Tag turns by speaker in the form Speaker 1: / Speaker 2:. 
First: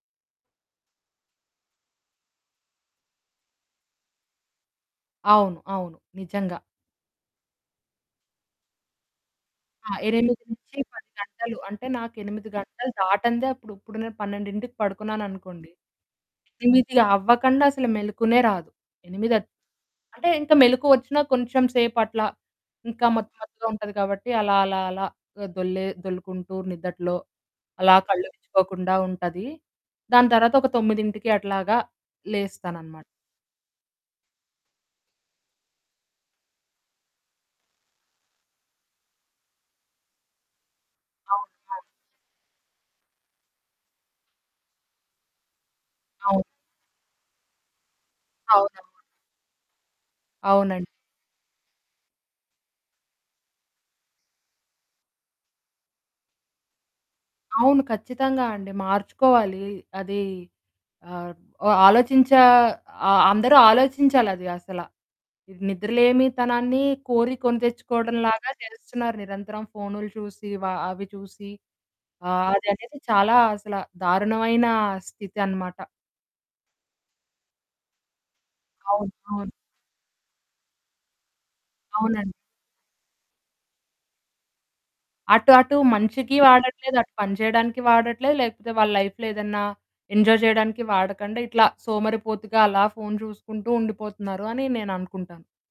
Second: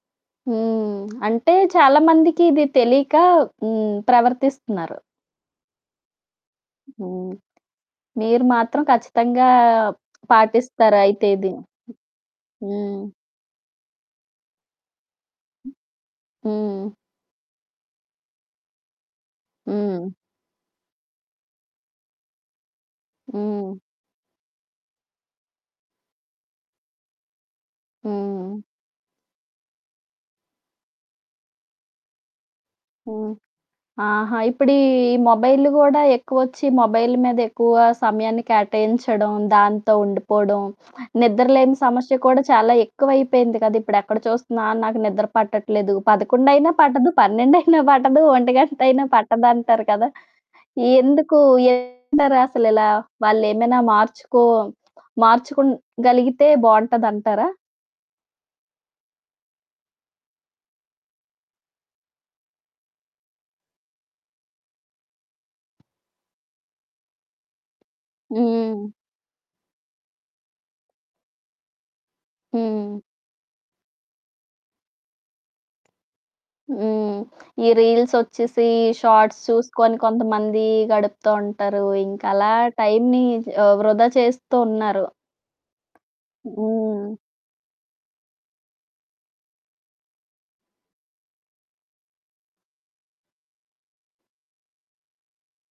Speaker 1: హ్మ్. అంటే చాలా మందికిది ఇది తెలీక హ్మ్. ప్రవర్తిస్తున్నారు.
Speaker 2: అవును. అవును. నిజంగా.
Speaker 1: హ్మ్. మీరు మాత్రం ఖచ్చితంగా
Speaker 2: ఆ! 8 నుంచి 10
Speaker 1: పాటిస్తారైతే ఇది.
Speaker 2: గంటలు. అంటే నాకు 8 గంటలు
Speaker 1: హ్మ్.
Speaker 2: దాటందే, అప్పుడు ఇప్పుడు నేను 12కి పడుకున్నాననుకోండి,
Speaker 1: హ్మ్.
Speaker 2: ఎనిమిదవ్వకండా అసలు మెలుకువనే రాదు. 8
Speaker 1: హ్మ్.
Speaker 2: అంటే ఇంకా మెలుకువొచ్చినా కొంచెం సేపట్లా ఇంకా మత్తు మత్తుగా
Speaker 1: హ్మ్.
Speaker 2: ఉంటది కాబట్టి, అలా అలా అలా దొల్లే దొల్లుకుంటూ నిద్దట్లో అలా
Speaker 1: హ్మ్.
Speaker 2: కళ్లువిచ్చుకోకుండా ఉంటది. దాని తర్వాత ఒక 9కి అట్లాగా లేస్తాననమాట.
Speaker 1: హ్మ్. ఆహా! ఇప్పుడీ మొబైల్‌లు కూడా ఎక్కువొచ్చి మొబైల్ మీదెక్కువ సమయాన్ని కేటాయించడం, దాంతో ఉండిపోవడం,
Speaker 2: అవును,
Speaker 1: నిద్రలేని
Speaker 2: అవును.
Speaker 1: సమస్య కూడా చాలా ఎక్కువైపోయింది కదా! ఇప్పుడు ఎక్కడ చూస్తున్నా నాకు నిద్ర పట్టట్లేదు,
Speaker 2: అవును.
Speaker 1: పదకొండైనా పట్టదు, పన్నెండైనా పట్టదు,
Speaker 2: అవును.
Speaker 1: ఒంటిగంటైనా పట్టదంటారు కదా!
Speaker 2: అవునండి.
Speaker 1: ఎందుకు ఏంటంటారసలిలా? వాళ్ళేమైనా మార్చుకో మార్చుకో‌గలిగితే బావుంటదంటారా?
Speaker 2: అవును. ఖచ్చితంగా అండి. మార్చుకోవాలీ. అదీ ఆహ్, ఆలోచించే ఆహ్, అందరూ ఆలోచించాలది అసల. నిద్రలేమితనాన్ని కోరి కొనితెచ్చుకోవడంలాగా
Speaker 1: హ్మ్.
Speaker 2: చేస్తున్నారు నిరంతరం ఫోన్‌లు చూసి వ అవి చూసి, ఆహ్, అదనేది
Speaker 1: హ్మ్.
Speaker 2: చాలా అసల దారుణమైన స్థితనమాట.
Speaker 1: హ్మ్. ఈ రీల్స్ వచ్చేసీ, ఈ
Speaker 2: అవును.
Speaker 1: షార్ట్స్
Speaker 2: అవును.
Speaker 1: చూసుకొని కొంతమందీ గడుపుతూ ఉంటారు. ఇంక
Speaker 2: అవునండి.
Speaker 1: అలా టైమ్‌ని ఆహ్, వృధా చేస్తూ ఉన్నారు.
Speaker 2: అటు అటు మంచికి వాడట్లేదు, అటు
Speaker 1: హ్మ్.
Speaker 2: పని చేయడానికి వాడట్లేదు, లేకపోతే వాళ్ళ లైఫ్‌లో ఏదన్నా ఎంజాయ్ చేయడానికి వాడకండా, ఇట్లా సోమరిపోతుగా అలా ఫోన్ చూసుకుంటూ ఉండిపోతున్నారని నేననుకుంటాను.